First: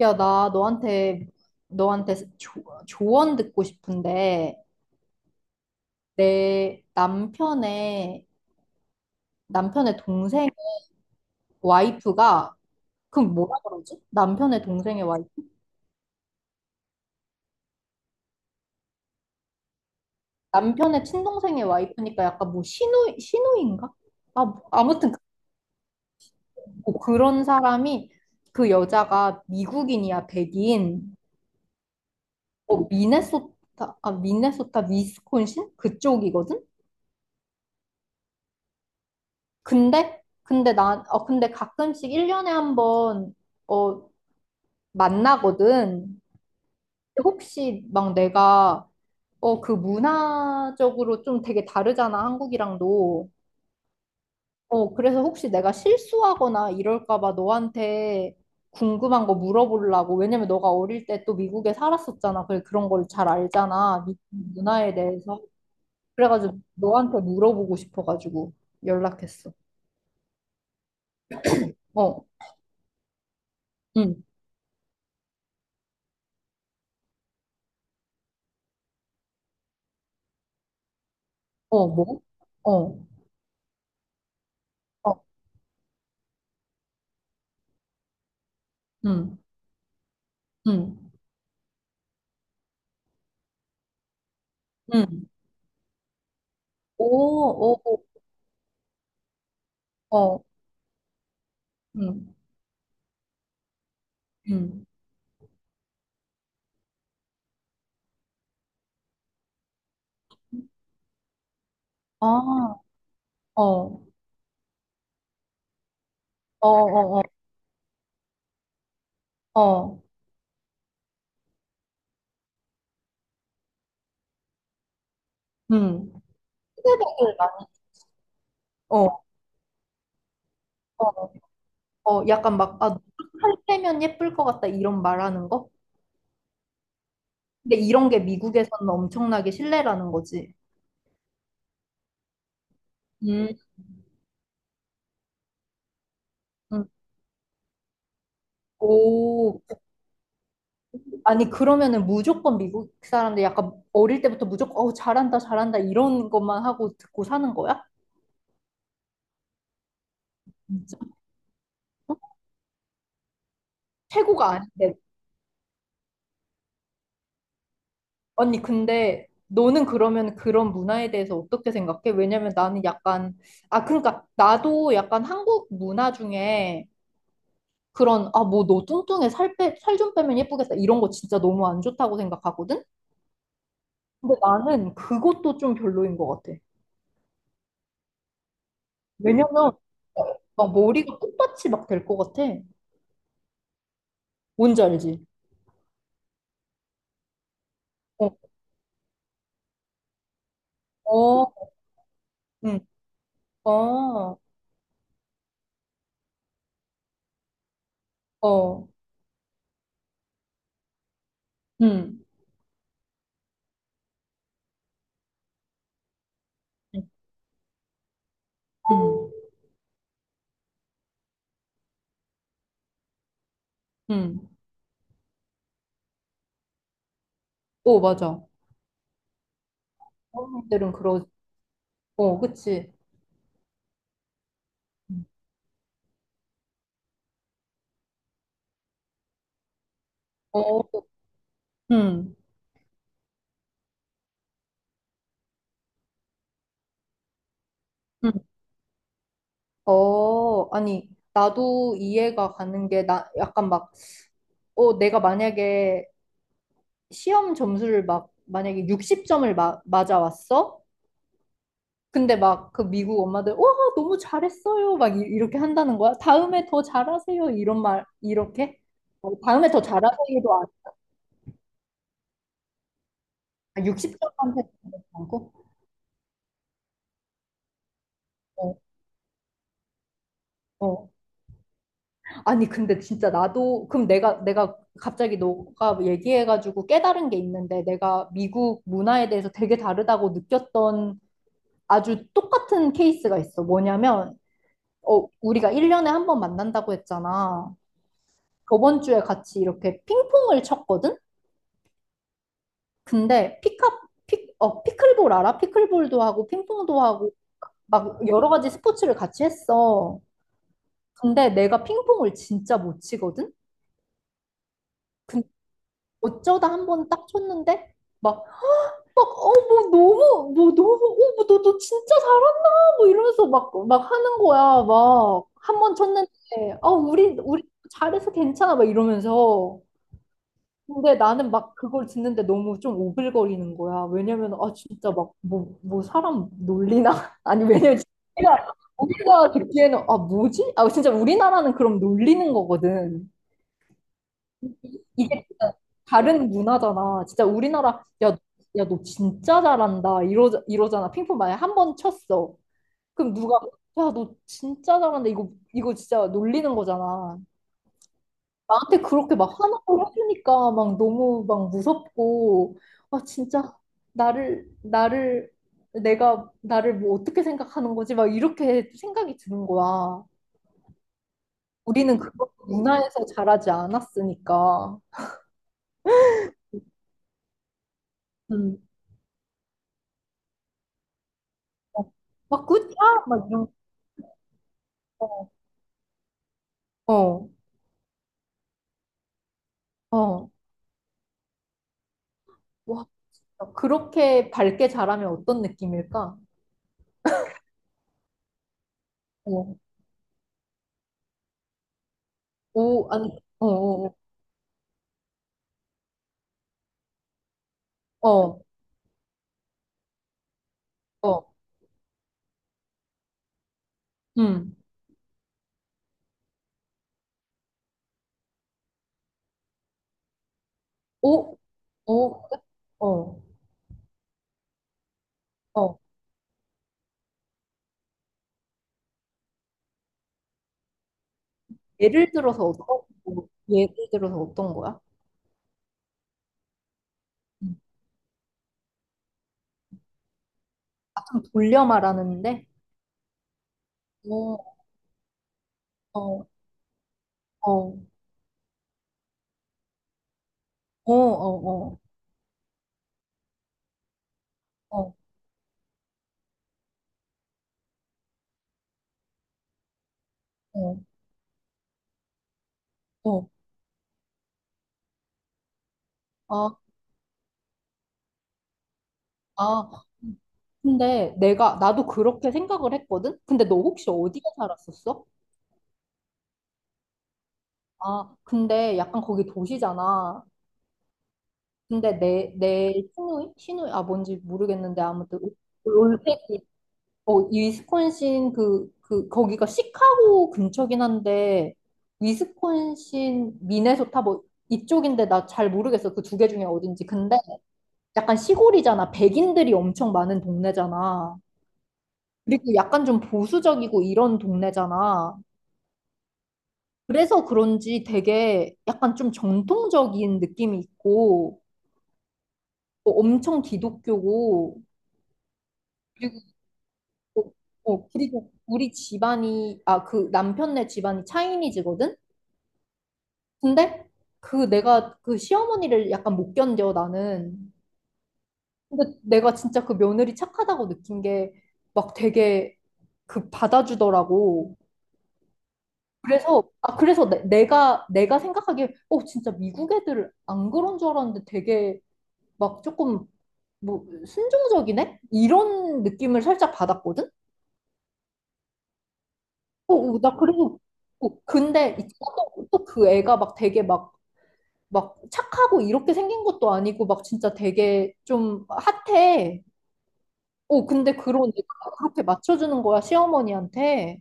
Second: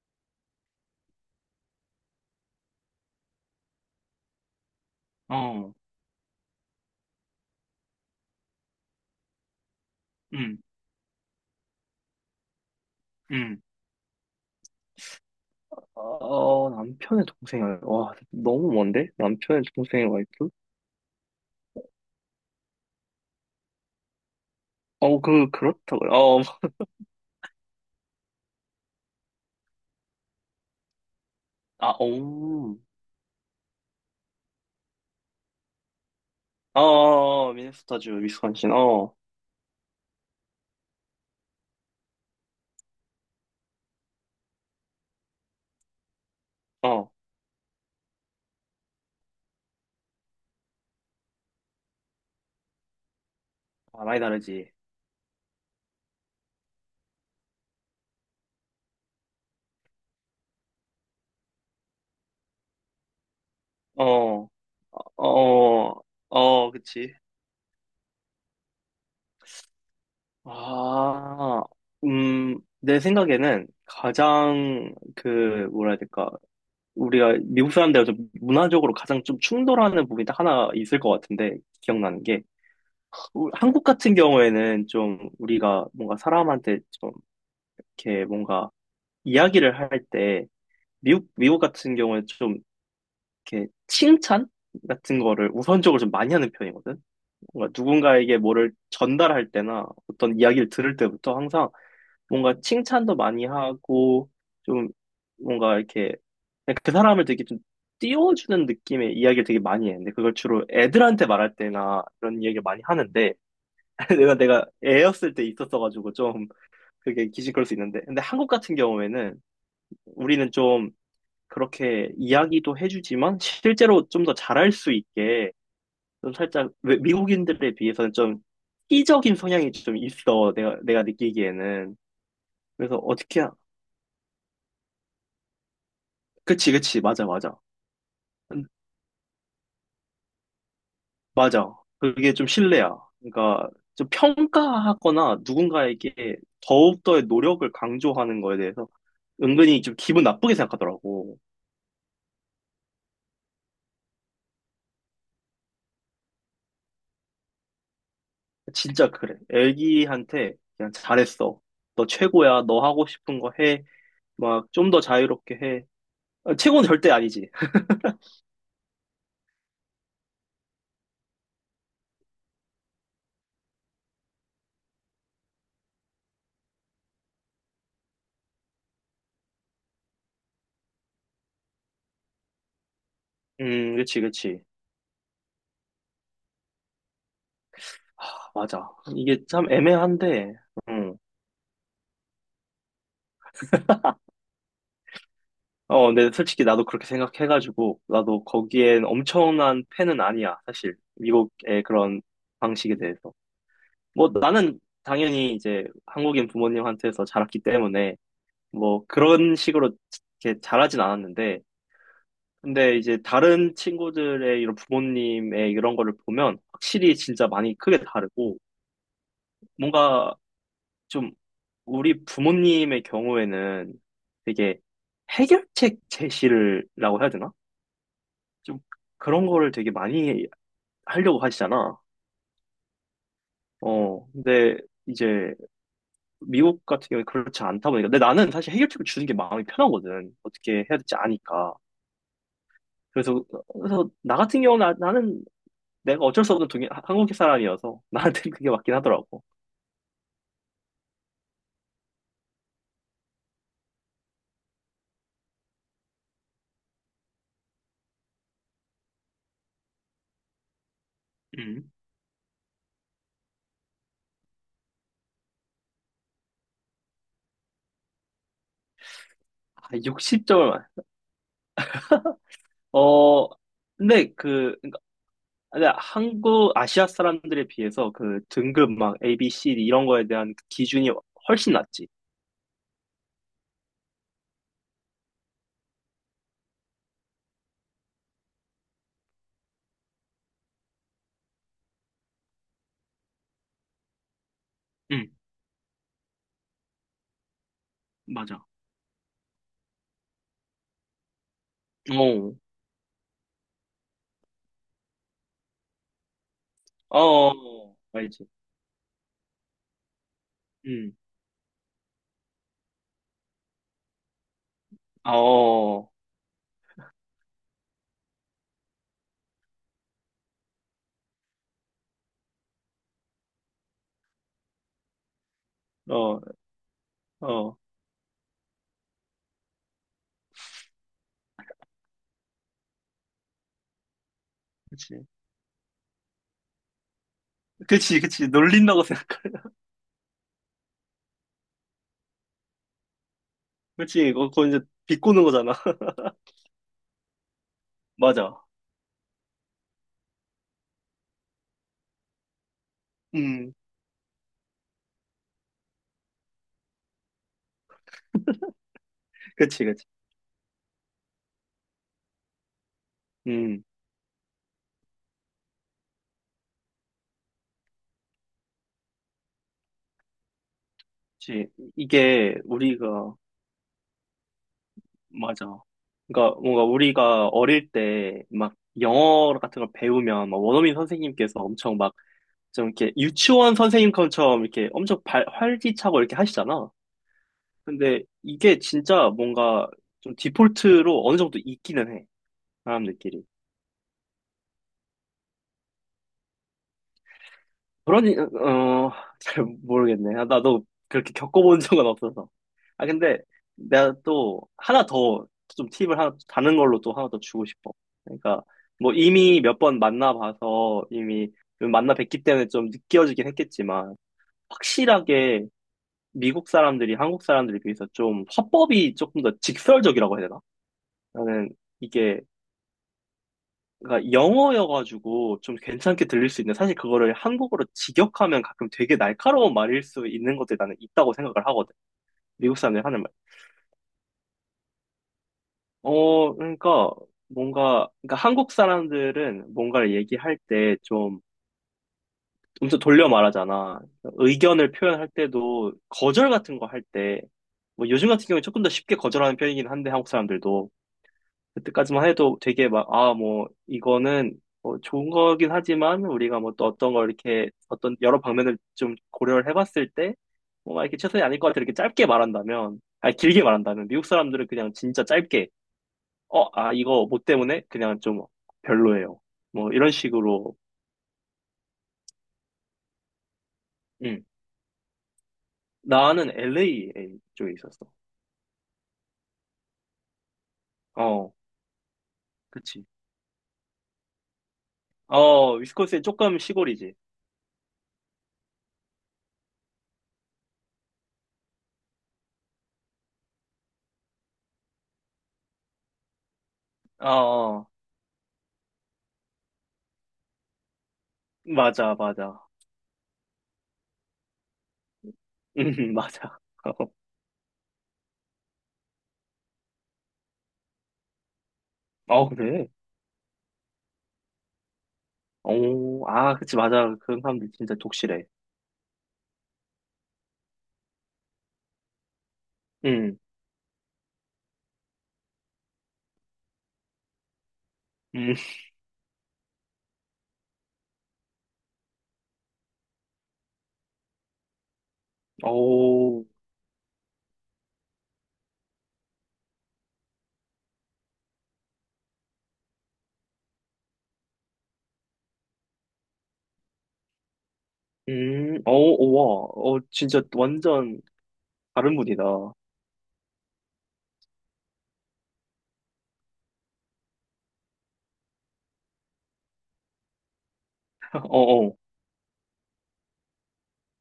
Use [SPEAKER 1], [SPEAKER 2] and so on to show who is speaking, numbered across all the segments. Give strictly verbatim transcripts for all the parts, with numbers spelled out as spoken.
[SPEAKER 1] 야, 나 너한테, 너한테 조, 조언 듣고 싶은데,
[SPEAKER 2] 어,
[SPEAKER 1] 내 남편의, 남편의 동생
[SPEAKER 2] 음,
[SPEAKER 1] 와이프가, 그럼 뭐라
[SPEAKER 2] 음.
[SPEAKER 1] 그러지? 남편의 동생의 와이프?
[SPEAKER 2] 어, 남편의 동생이, 와 너무 먼데? 남편의 동생의 와이프?
[SPEAKER 1] 남편의 친동생의 와이프니까 약간 뭐 신우, 시누인가 아, 뭐, 아무튼 그-
[SPEAKER 2] 어, 그, 그렇다고요. 어,
[SPEAKER 1] 뭐 그런 사람이 그 여자가 미국인이야, 백인.
[SPEAKER 2] 아, 오.
[SPEAKER 1] 어, 미네소타, 아, 미네소타, 위스콘신? 그쪽이거든?
[SPEAKER 2] 어, 어, 미네소타주, 위스콘신, 어,
[SPEAKER 1] 근데 근데 나 어 근데 가끔씩 일 년에 한 번 어 만나거든.
[SPEAKER 2] 어,
[SPEAKER 1] 혹시 막 내가 어 그 문화적으로 좀 되게 다르잖아, 한국이랑도.
[SPEAKER 2] 아, 많이 다르지.
[SPEAKER 1] 어 그래서 혹시 내가 실수하거나 이럴까 봐 너한테 궁금한 거 물어보려고. 왜냐면 너가 어릴 때 또 미국에 살았었잖아. 그래 그런 걸 잘 알잖아,
[SPEAKER 2] 어,
[SPEAKER 1] 미국
[SPEAKER 2] 어,
[SPEAKER 1] 문화에 대해서.
[SPEAKER 2] 어,
[SPEAKER 1] 그래가지고
[SPEAKER 2] 어, 그치.
[SPEAKER 1] 너한테 물어보고 싶어가지고 연락했어.
[SPEAKER 2] 아,
[SPEAKER 1] 어.
[SPEAKER 2] 음, 내 생각에는
[SPEAKER 1] 응.
[SPEAKER 2] 가장, 그, 뭐라 해야 될까. 우리가 미국 사람들하고 좀 문화적으로 가장 좀 충돌하는 부분이 딱 하나 있을 것 같은데,
[SPEAKER 1] 어, 뭐?
[SPEAKER 2] 기억나는 게.
[SPEAKER 1] 어.
[SPEAKER 2] 우- 한국 같은 경우에는
[SPEAKER 1] 어.
[SPEAKER 2] 좀 우리가 뭔가 사람한테 좀 이렇게 뭔가
[SPEAKER 1] 응,
[SPEAKER 2] 이야기를 할 때
[SPEAKER 1] 응,
[SPEAKER 2] 미국 미국 같은 경우에 좀 이렇게 칭찬 같은
[SPEAKER 1] 응.
[SPEAKER 2] 거를 우선적으로 좀 많이 하는 편이거든.
[SPEAKER 1] 오,
[SPEAKER 2] 뭔가
[SPEAKER 1] 오,
[SPEAKER 2] 누군가에게 뭐를 전달할 때나
[SPEAKER 1] 오,
[SPEAKER 2] 어떤
[SPEAKER 1] 어,
[SPEAKER 2] 이야기를 들을 때부터 항상
[SPEAKER 1] 응,
[SPEAKER 2] 뭔가 칭찬도 많이 하고
[SPEAKER 1] 응.
[SPEAKER 2] 좀 뭔가 이렇게 그 사람을 되게 좀 띄워주는 느낌의 이야기를 되게 많이 했는데 그걸 주로 애들한테 말할 때나
[SPEAKER 1] 아,
[SPEAKER 2] 이런 이야기를 많이 하는데
[SPEAKER 1] 어, 어,
[SPEAKER 2] 내가 내가 애였을 때 있었어가지고 좀
[SPEAKER 1] 어,
[SPEAKER 2] 그게 기시걸 수 있는데 근데 한국 같은 경우에는
[SPEAKER 1] 어, 어.
[SPEAKER 2] 우리는 좀 그렇게 이야기도 해주지만 실제로 좀 더 잘할 수 있게
[SPEAKER 1] 응.
[SPEAKER 2] 좀 살짝 외-
[SPEAKER 1] 피드백을 많이,
[SPEAKER 2] 미국인들에 비해서는 좀
[SPEAKER 1] 어,
[SPEAKER 2] 희적인 성향이 좀 있어 내가 내가
[SPEAKER 1] 어,
[SPEAKER 2] 느끼기에는.
[SPEAKER 1] 어, 약간 막,
[SPEAKER 2] 그래서
[SPEAKER 1] 아,
[SPEAKER 2] 어떻게 하-
[SPEAKER 1] 할 때면 예쁠 것 같다, 이런 말하는 거?
[SPEAKER 2] 그치, 그치, 맞아, 맞아.
[SPEAKER 1] 근데 이런 게
[SPEAKER 2] 음,
[SPEAKER 1] 미국에서는 엄청나게 신뢰라는 거지.
[SPEAKER 2] 맞아. 그게 좀 신뢰야.
[SPEAKER 1] 음,
[SPEAKER 2] 그러니까 좀 평가하거나 누군가에게
[SPEAKER 1] 음,
[SPEAKER 2] 더욱더의 노력을 강조하는 거에 대해서
[SPEAKER 1] 오,
[SPEAKER 2] 은근히 좀 기분 나쁘게 생각하더라고.
[SPEAKER 1] 아니, 그러면은 무조건 미국 사람들 약간 어릴 때부터 무조건, 어, 잘한다, 잘한다, 이런 것만 하고 듣고 사는 거야?
[SPEAKER 2] 진짜 그래. 애기한테 그냥
[SPEAKER 1] 진짜.
[SPEAKER 2] 잘했어. 너 최고야. 너 하고 싶은 거 해.
[SPEAKER 1] 최고가
[SPEAKER 2] 막 좀
[SPEAKER 1] 아닌데.
[SPEAKER 2] 더 자유롭게 해. 아, 최고는 절대 아니지.
[SPEAKER 1] 언니, 근데 너는 그러면 그런 문화에 대해서 어떻게 생각해? 왜냐면 나는 약간, 아, 그러니까 나도 약간 한국 문화 중에 그런, 아, 뭐 너 뚱뚱해 살 빼, 살 좀 빼면 예쁘겠다, 이런 거 진짜 너무 안 좋다고 생각하거든?
[SPEAKER 2] 음, 그치,
[SPEAKER 1] 근데
[SPEAKER 2] 그치.
[SPEAKER 1] 나는 그것도 좀 별로인 것 같아.
[SPEAKER 2] 아, 맞아. 이게
[SPEAKER 1] 왜냐면
[SPEAKER 2] 참
[SPEAKER 1] 어,
[SPEAKER 2] 애매한데,
[SPEAKER 1] 막
[SPEAKER 2] 음.
[SPEAKER 1] 머리가 꽃밭이 막 될 것 같아. 뭔지 알지?
[SPEAKER 2] 어, 근데 솔직히 나도 그렇게 생각해가지고,
[SPEAKER 1] 어,
[SPEAKER 2] 나도 거기엔 엄청난 팬은 아니야, 사실.
[SPEAKER 1] 어,
[SPEAKER 2] 미국의 그런
[SPEAKER 1] 응,
[SPEAKER 2] 방식에 대해서. 뭐,
[SPEAKER 1] 어,
[SPEAKER 2] 나는 당연히 이제 한국인 부모님한테서 자랐기 때문에,
[SPEAKER 1] 어,
[SPEAKER 2] 뭐, 그런 식으로 이렇게 자라진 않았는데,
[SPEAKER 1] 응,
[SPEAKER 2] 근데 이제 다른 친구들의 이런 부모님의 이런 거를 보면
[SPEAKER 1] 응,
[SPEAKER 2] 확실히 진짜 많이 크게 다르고
[SPEAKER 1] 응.
[SPEAKER 2] 뭔가 좀 우리 부모님의 경우에는
[SPEAKER 1] 응.
[SPEAKER 2] 되게 해결책 제시를 라고 해야 되나?
[SPEAKER 1] 어, 맞아.
[SPEAKER 2] 좀 그런 거를 되게 많이
[SPEAKER 1] 어른들은 그러,
[SPEAKER 2] 하려고 하시잖아.
[SPEAKER 1] 어, 그치.
[SPEAKER 2] 어, 근데 이제 미국 같은 경우에 그렇지 않다 보니까. 근데 나는 사실 해결책을 주는 게 마음이 편하거든.
[SPEAKER 1] 어,
[SPEAKER 2] 어떻게 해야 될지 아니까.
[SPEAKER 1] 음,
[SPEAKER 2] 그래서, 그래서 나 같은 경우는 나- 나는 내가 어쩔 수 없는 동양, 하- 한국 사람이어서
[SPEAKER 1] 음.
[SPEAKER 2] 나한테는 그게 맞긴 하더라고.
[SPEAKER 1] 어, 아니, 나도 이해가 가는 게, 나, 약간 막, 어, 내가 만약에 시험 점수를 막, 만약에 육십 점을 마, 맞아왔어?
[SPEAKER 2] 음.
[SPEAKER 1] 근데 막, 그 미국 엄마들, 와, 너무 잘했어요, 막, 이, 이렇게 한다는 거야. 다음에 더 잘하세요. 이런 말, 이렇게? 어, 다음에 더
[SPEAKER 2] 아,
[SPEAKER 1] 잘하세요도
[SPEAKER 2] 육십 점을 맞. 어,
[SPEAKER 1] 안,
[SPEAKER 2] 근데
[SPEAKER 1] 육십 점한테
[SPEAKER 2] 그,
[SPEAKER 1] 안 하고?
[SPEAKER 2] 근데 한국, 아시아 사람들에 비해서 그
[SPEAKER 1] 어,
[SPEAKER 2] 등급 막 A, B, C D 이런 거에 대한
[SPEAKER 1] 어.
[SPEAKER 2] 기준이 훨씬 낮지.
[SPEAKER 1] 아니, 근데 진짜 나도, 그럼 내가, 내가 갑자기 너가 얘기해가지고 깨달은 게 있는데, 내가 미국 문화에 대해서 되게 다르다고 느꼈던 아주 똑같은 케이스가 있어. 뭐냐면, 어,
[SPEAKER 2] 음.
[SPEAKER 1] 우리가 일 년에 한 번 만난다고 했잖아.
[SPEAKER 2] 맞아.
[SPEAKER 1] 저번 주에 같이 이렇게 핑퐁을 쳤거든?
[SPEAKER 2] 어,
[SPEAKER 1] 근데 피카, 피, 어, 피클볼 알아? 피클볼도 하고, 핑퐁도 하고,
[SPEAKER 2] 어,
[SPEAKER 1] 막
[SPEAKER 2] 알지.
[SPEAKER 1] 여러 가지 스포츠를 같이 했어.
[SPEAKER 2] 음.
[SPEAKER 1] 근데 내가 핑퐁을 진짜 못 치거든?
[SPEAKER 2] 어,
[SPEAKER 1] 근
[SPEAKER 2] 어,
[SPEAKER 1] 어쩌다 한 번 딱 쳤는데, 막 막, 어, 뭐, 너무, 뭐, 너무, 어, 뭐, 너, 너 진짜 잘한다, 뭐, 이러면서 막, 막 하는 거야, 막. 한 번 쳤는데, 어, 우리, 우리
[SPEAKER 2] 어.
[SPEAKER 1] 잘해서 괜찮아, 막 이러면서. 근데 나는 막 그걸 듣는데 너무 좀 오글거리는 거야. 왜냐면, 아, 진짜
[SPEAKER 2] 그치.
[SPEAKER 1] 막, 뭐, 뭐, 사람 놀리나? 아니, 왜냐면,
[SPEAKER 2] 그치, 그치.
[SPEAKER 1] 우리가,
[SPEAKER 2] 놀린다고 생각해.
[SPEAKER 1] 우리가 듣기에는, 아, 뭐지? 아, 진짜 우리나라는 그럼 놀리는 거거든.
[SPEAKER 2] 그치, 그거, 그거 이제 비꼬는
[SPEAKER 1] 이게 진짜
[SPEAKER 2] 거잖아.
[SPEAKER 1] 다른 문화잖아. 진짜 우리나라 야,
[SPEAKER 2] 맞아.
[SPEAKER 1] 야, 너 진짜 잘한다, 이러 이러잖아. 핑퐁 만약에 한 번 쳤어. 그럼 누가
[SPEAKER 2] 음.
[SPEAKER 1] 야, 너 진짜 잘한다. 이거 이거 진짜 놀리는 거잖아. 나한테 그렇게 막
[SPEAKER 2] 그치, 그치.
[SPEAKER 1] 화나고 해주니까 막 너무 막 무섭고 아 진짜
[SPEAKER 2] 음,
[SPEAKER 1] 나를 나를 내가 나를 뭐 어떻게 생각하는 거지? 막 이렇게 생각이 드는 거야.
[SPEAKER 2] 그치.
[SPEAKER 1] 우리는 그걸
[SPEAKER 2] 이게 우리가
[SPEAKER 1] 문화에서 자라지 않았으니까.
[SPEAKER 2] 맞아. 그러니까 뭔가 우리가 어릴 때 막
[SPEAKER 1] 음.
[SPEAKER 2] 영어 같은 걸 배우면 막 원어민 선생님께서 엄청
[SPEAKER 1] 어,
[SPEAKER 2] 막
[SPEAKER 1] 막
[SPEAKER 2] 좀
[SPEAKER 1] 굿샷
[SPEAKER 2] 이렇게
[SPEAKER 1] 막 이런
[SPEAKER 2] 유치원 선생님처럼 이렇게 엄청 발,
[SPEAKER 1] 거.
[SPEAKER 2] 활기차고 이렇게 하시잖아.
[SPEAKER 1] 어,
[SPEAKER 2] 근데 이게 진짜 뭔가 좀
[SPEAKER 1] 어.
[SPEAKER 2] 디폴트로 어느 정도 있기는 해.
[SPEAKER 1] 와,
[SPEAKER 2] 사람들끼리.
[SPEAKER 1] 그렇게 밝게 자라면 어떤 느낌일까?
[SPEAKER 2] 그러니 어 잘
[SPEAKER 1] 어,
[SPEAKER 2] 모르겠네. 아, 나도 그렇게 겪어본 적은 없어서. 아
[SPEAKER 1] 오, 아니,
[SPEAKER 2] 근데
[SPEAKER 1] 어, 어,
[SPEAKER 2] 내가 또 하나 더 좀 팁을 하나 다른 걸로 또 하나 더 주고 싶어.
[SPEAKER 1] 어,
[SPEAKER 2] 그러니까 뭐 이미 몇 번 만나봐서
[SPEAKER 1] 어, 어,
[SPEAKER 2] 이미 만나 뵙기 때문에 좀 느껴지긴 했겠지만
[SPEAKER 1] 음,
[SPEAKER 2] 확실하게 미국 사람들이 한국 사람들에 비해서 좀 화법이 조금 더 직설적이라고 해야 되나?
[SPEAKER 1] 오,
[SPEAKER 2] 나는 이게
[SPEAKER 1] 오, 어,
[SPEAKER 2] 그러니까 영어여가지고 좀
[SPEAKER 1] 어.
[SPEAKER 2] 괜찮게 들릴 수 있는데 사실 그거를 한국어로 직역하면 가끔 되게 날카로운 말일 수 있는 것들이 나는 있다고 생각을 하거든.
[SPEAKER 1] 예를 들어서
[SPEAKER 2] 미국
[SPEAKER 1] 어떤,
[SPEAKER 2] 사람들이 하는 말.
[SPEAKER 1] 뭐, 예를 들어서 어떤 거야?
[SPEAKER 2] 어, 그러니까
[SPEAKER 1] 음.
[SPEAKER 2] 뭔가, 그러니까 한국 사람들은 뭔가를 얘기할 때
[SPEAKER 1] 아, 좀
[SPEAKER 2] 좀
[SPEAKER 1] 돌려 말하는데?
[SPEAKER 2] 엄청 돌려 말하잖아.
[SPEAKER 1] 어,
[SPEAKER 2] 의견을 표현할 때도
[SPEAKER 1] 어,
[SPEAKER 2] 거절 같은 거 할 때,
[SPEAKER 1] 어,
[SPEAKER 2] 뭐 요즘 같은 경우에 조금 더 쉽게 거절하는 편이긴 한데 한국 사람들도
[SPEAKER 1] 어, 어, 어,
[SPEAKER 2] 그때까지만 해도 되게 막, 아, 뭐, 이거는 뭐
[SPEAKER 1] 어,
[SPEAKER 2] 좋은 거긴 하지만 우리가 뭐 또 어떤 걸 이렇게 어떤 여러 방면을 좀 고려를 해봤을 때
[SPEAKER 1] 어,
[SPEAKER 2] 뭔가 이렇게 최선이 아닐 것 같아. 이렇게 짧게 말한다면, 아니,
[SPEAKER 1] 어.
[SPEAKER 2] 길게 말한다면 미국 사람들은 그냥 진짜 짧게, 어,
[SPEAKER 1] 아,
[SPEAKER 2] 아, 이거 뭐 때문에 그냥 좀 별로예요.
[SPEAKER 1] 아.
[SPEAKER 2] 뭐 이런 식으로.
[SPEAKER 1] 근데 내가, 나도 그렇게 생각을 했거든? 근데 너 혹시 어디에
[SPEAKER 2] 응.
[SPEAKER 1] 살았었어?
[SPEAKER 2] 나는 엘에이 쪽에 있었어.
[SPEAKER 1] 아, 근데 약간 거기 도시잖아.
[SPEAKER 2] 어,
[SPEAKER 1] 근데 내, 내,
[SPEAKER 2] 그치.
[SPEAKER 1] 시누이? 시누이? 아, 뭔지 모르겠는데, 아무튼,
[SPEAKER 2] 어, 위스콘신 조금
[SPEAKER 1] 올테키,
[SPEAKER 2] 시골이지.
[SPEAKER 1] 어, 위스콘신 그, 그, 거기가 시카고 근처긴 한데, 위스콘신, 미네소타 뭐, 이쪽인데 나 잘 모르겠어, 그 두 개 중에 어딘지.
[SPEAKER 2] 어,
[SPEAKER 1] 근데
[SPEAKER 2] 어.
[SPEAKER 1] 약간 시골이잖아. 백인들이 엄청 많은 동네잖아.
[SPEAKER 2] 맞아, 맞아.
[SPEAKER 1] 그리고 약간 좀 보수적이고 이런 동네잖아.
[SPEAKER 2] 음, 맞아.
[SPEAKER 1] 그래서 그런지 되게 약간 좀 전통적인 느낌이 있고,
[SPEAKER 2] 어, 그래.
[SPEAKER 1] 어, 엄청 기독교고
[SPEAKER 2] 오,
[SPEAKER 1] 그리고
[SPEAKER 2] 아, 그치, 맞아. 그런
[SPEAKER 1] 또-
[SPEAKER 2] 사람들 진짜
[SPEAKER 1] 어,
[SPEAKER 2] 독실해.
[SPEAKER 1] 그리고 우리 집안이 아 그 남편네 집안이 차이니즈거든.
[SPEAKER 2] 응,
[SPEAKER 1] 근데 그 내가 그 시어머니를 약간 못 견뎌 나는.
[SPEAKER 2] 음,
[SPEAKER 1] 근데 내가 진짜 그 며느리 착하다고 느낀 게 막 되게 그 받아주더라고.
[SPEAKER 2] 오,
[SPEAKER 1] 그래서 아 그래서 내, 내가 내가 생각하기에 어 진짜 미국 애들 안 그런 줄 알았는데 되게 막 조금 뭐 순종적이네? 이런 느낌을 살짝 받았거든.
[SPEAKER 2] 음, 오,
[SPEAKER 1] 어,
[SPEAKER 2] 오, 와, 어,
[SPEAKER 1] 어, 나
[SPEAKER 2] 진짜
[SPEAKER 1] 그리고
[SPEAKER 2] 완전
[SPEAKER 1] 어, 근데
[SPEAKER 2] 다른 분이다.
[SPEAKER 1] 또그 애가 막 되게 막 막 착하고 이렇게 생긴 것도 아니고 막 진짜 되게 좀 핫해. 어, 근데 그런
[SPEAKER 2] 어, 어,
[SPEAKER 1] 애가 그렇게 맞춰주는 거야, 시어머니한테.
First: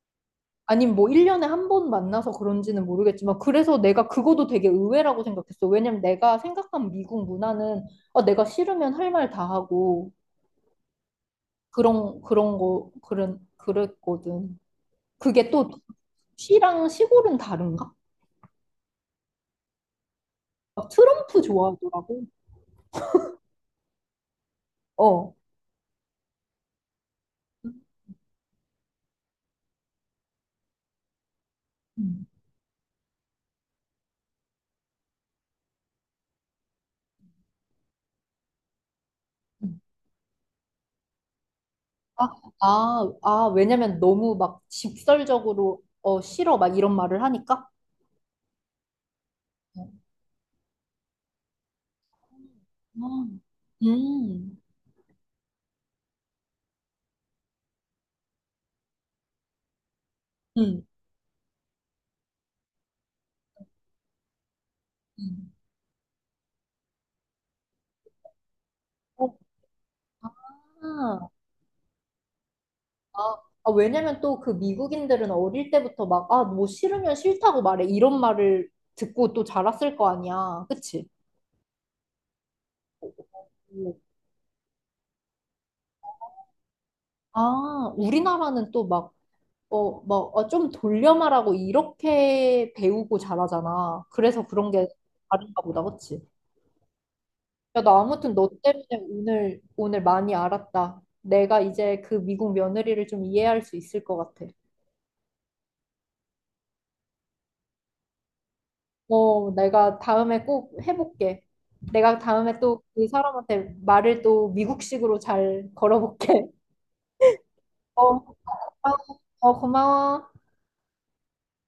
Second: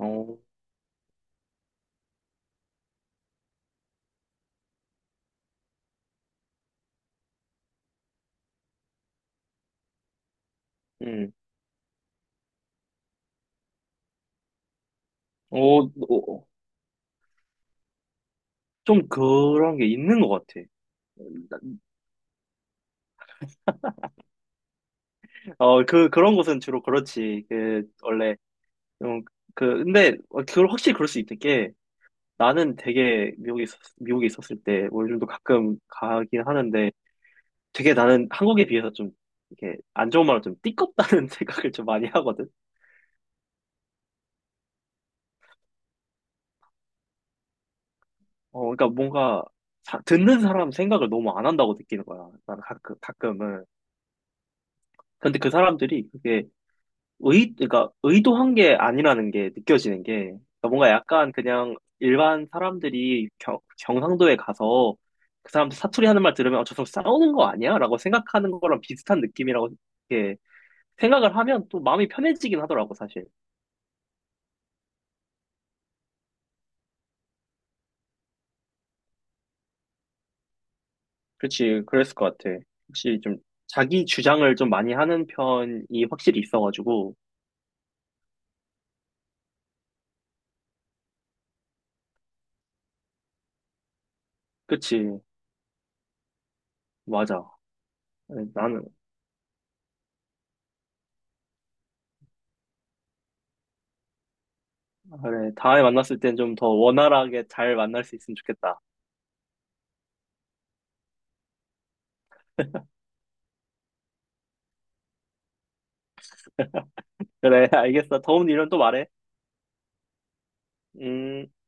[SPEAKER 2] 응. 어,
[SPEAKER 1] 아님 뭐 일 년에 한 번 만나서 그런지는 모르겠지만, 그래서 내가 그거도 되게 의외라고 생각했어. 왜냐면 내가 생각한 미국 문화는 어, 내가 싫으면 할 말 다 하고
[SPEAKER 2] 음,
[SPEAKER 1] 그런 그런 거 그런 그랬거든. 그게 또
[SPEAKER 2] 어, 어,
[SPEAKER 1] 시랑 시골은 다른가?
[SPEAKER 2] 좀 그런 게 있는 것 같아.
[SPEAKER 1] 어, 트럼프 좋아하더라고. 어.
[SPEAKER 2] 어, 그, 그런 곳은 주로 그렇지. 그, 원래, 좀, 그, 근데, 어, 그걸 확실히 그럴 수 있는 게,
[SPEAKER 1] 음.
[SPEAKER 2] 나는 되게 미국에 있었, 미국에 있었을 때, 뭐 요즘도 가끔 가긴 하는데, 되게 나는 한국에 비해서 좀 이렇게
[SPEAKER 1] 음.
[SPEAKER 2] 안 좋은 말로 좀 띠껍다는 생각을 좀 많이
[SPEAKER 1] 아,
[SPEAKER 2] 하거든.
[SPEAKER 1] 아, 아, 왜냐면 너무 막 직설적으로 어, 싫어 막 이런 말을 하니까.
[SPEAKER 2] 어, 그러니까 뭔가
[SPEAKER 1] 어.
[SPEAKER 2] 사- 듣는 사람 생각을 너무 안 한다고 느끼는 거야. 나는 가끔,
[SPEAKER 1] 음,
[SPEAKER 2] 가끔은.
[SPEAKER 1] 음,
[SPEAKER 2] 근데 그 사람들이 그게 의, 그러니까 의도한 게 아니라는 게 느껴지는 게, 그러니까
[SPEAKER 1] 음.
[SPEAKER 2] 뭔가 약간 그냥 일반 사람들이 경, 경상도에 가서
[SPEAKER 1] 음.
[SPEAKER 2] 그 사람들 사투리 하는 말 들으면, 어, 저 사람 싸우는 거 아니야? 라고 생각하는 거랑 비슷한 느낌이라고 이렇게
[SPEAKER 1] 그렇구나.
[SPEAKER 2] 생각을 하면 또 마음이 편해지긴 하더라고, 사실.
[SPEAKER 1] 아, 아, 왜냐면 또 그 미국인들은 어릴 때부터 막, 아, 뭐 싫으면 싫다고 말해, 이런 말을 듣고 또 자랐을 거 아니야, 그치?
[SPEAKER 2] 그렇지, 그랬을 것 같아. 혹시 좀
[SPEAKER 1] 오.
[SPEAKER 2] 자기 주장을 좀 많이 하는 편이 확실히 있어가지고,
[SPEAKER 1] 아, 우리나라는 또 막, 어, 막, 아, 좀 돌려 말하고 이렇게 배우고 잘하잖아. 그래서 그런 게
[SPEAKER 2] 그치,
[SPEAKER 1] 다른가 보다, 그치?
[SPEAKER 2] 맞아.
[SPEAKER 1] 야, 나 아무튼
[SPEAKER 2] 아니,
[SPEAKER 1] 너
[SPEAKER 2] 나는,
[SPEAKER 1] 때문에 오늘, 오늘 많이 알았다. 내가 이제 그 미국 며느리를 좀 이해할 수 있을 것 같아.
[SPEAKER 2] 그래, 다음에 만났을 땐 좀 더 원활하게 잘 만날 수 있으면 좋겠다.
[SPEAKER 1] 어, 내가 다음에 꼭 해볼게. 내가 다음에 또 그 사람한테 말을 또 미국식으로 잘 걸어볼게.
[SPEAKER 2] 그래,
[SPEAKER 1] 어,
[SPEAKER 2] 알겠어. 더운
[SPEAKER 1] 고마워.
[SPEAKER 2] 일은 또 말해.
[SPEAKER 1] 어, 고마워.
[SPEAKER 2] 음.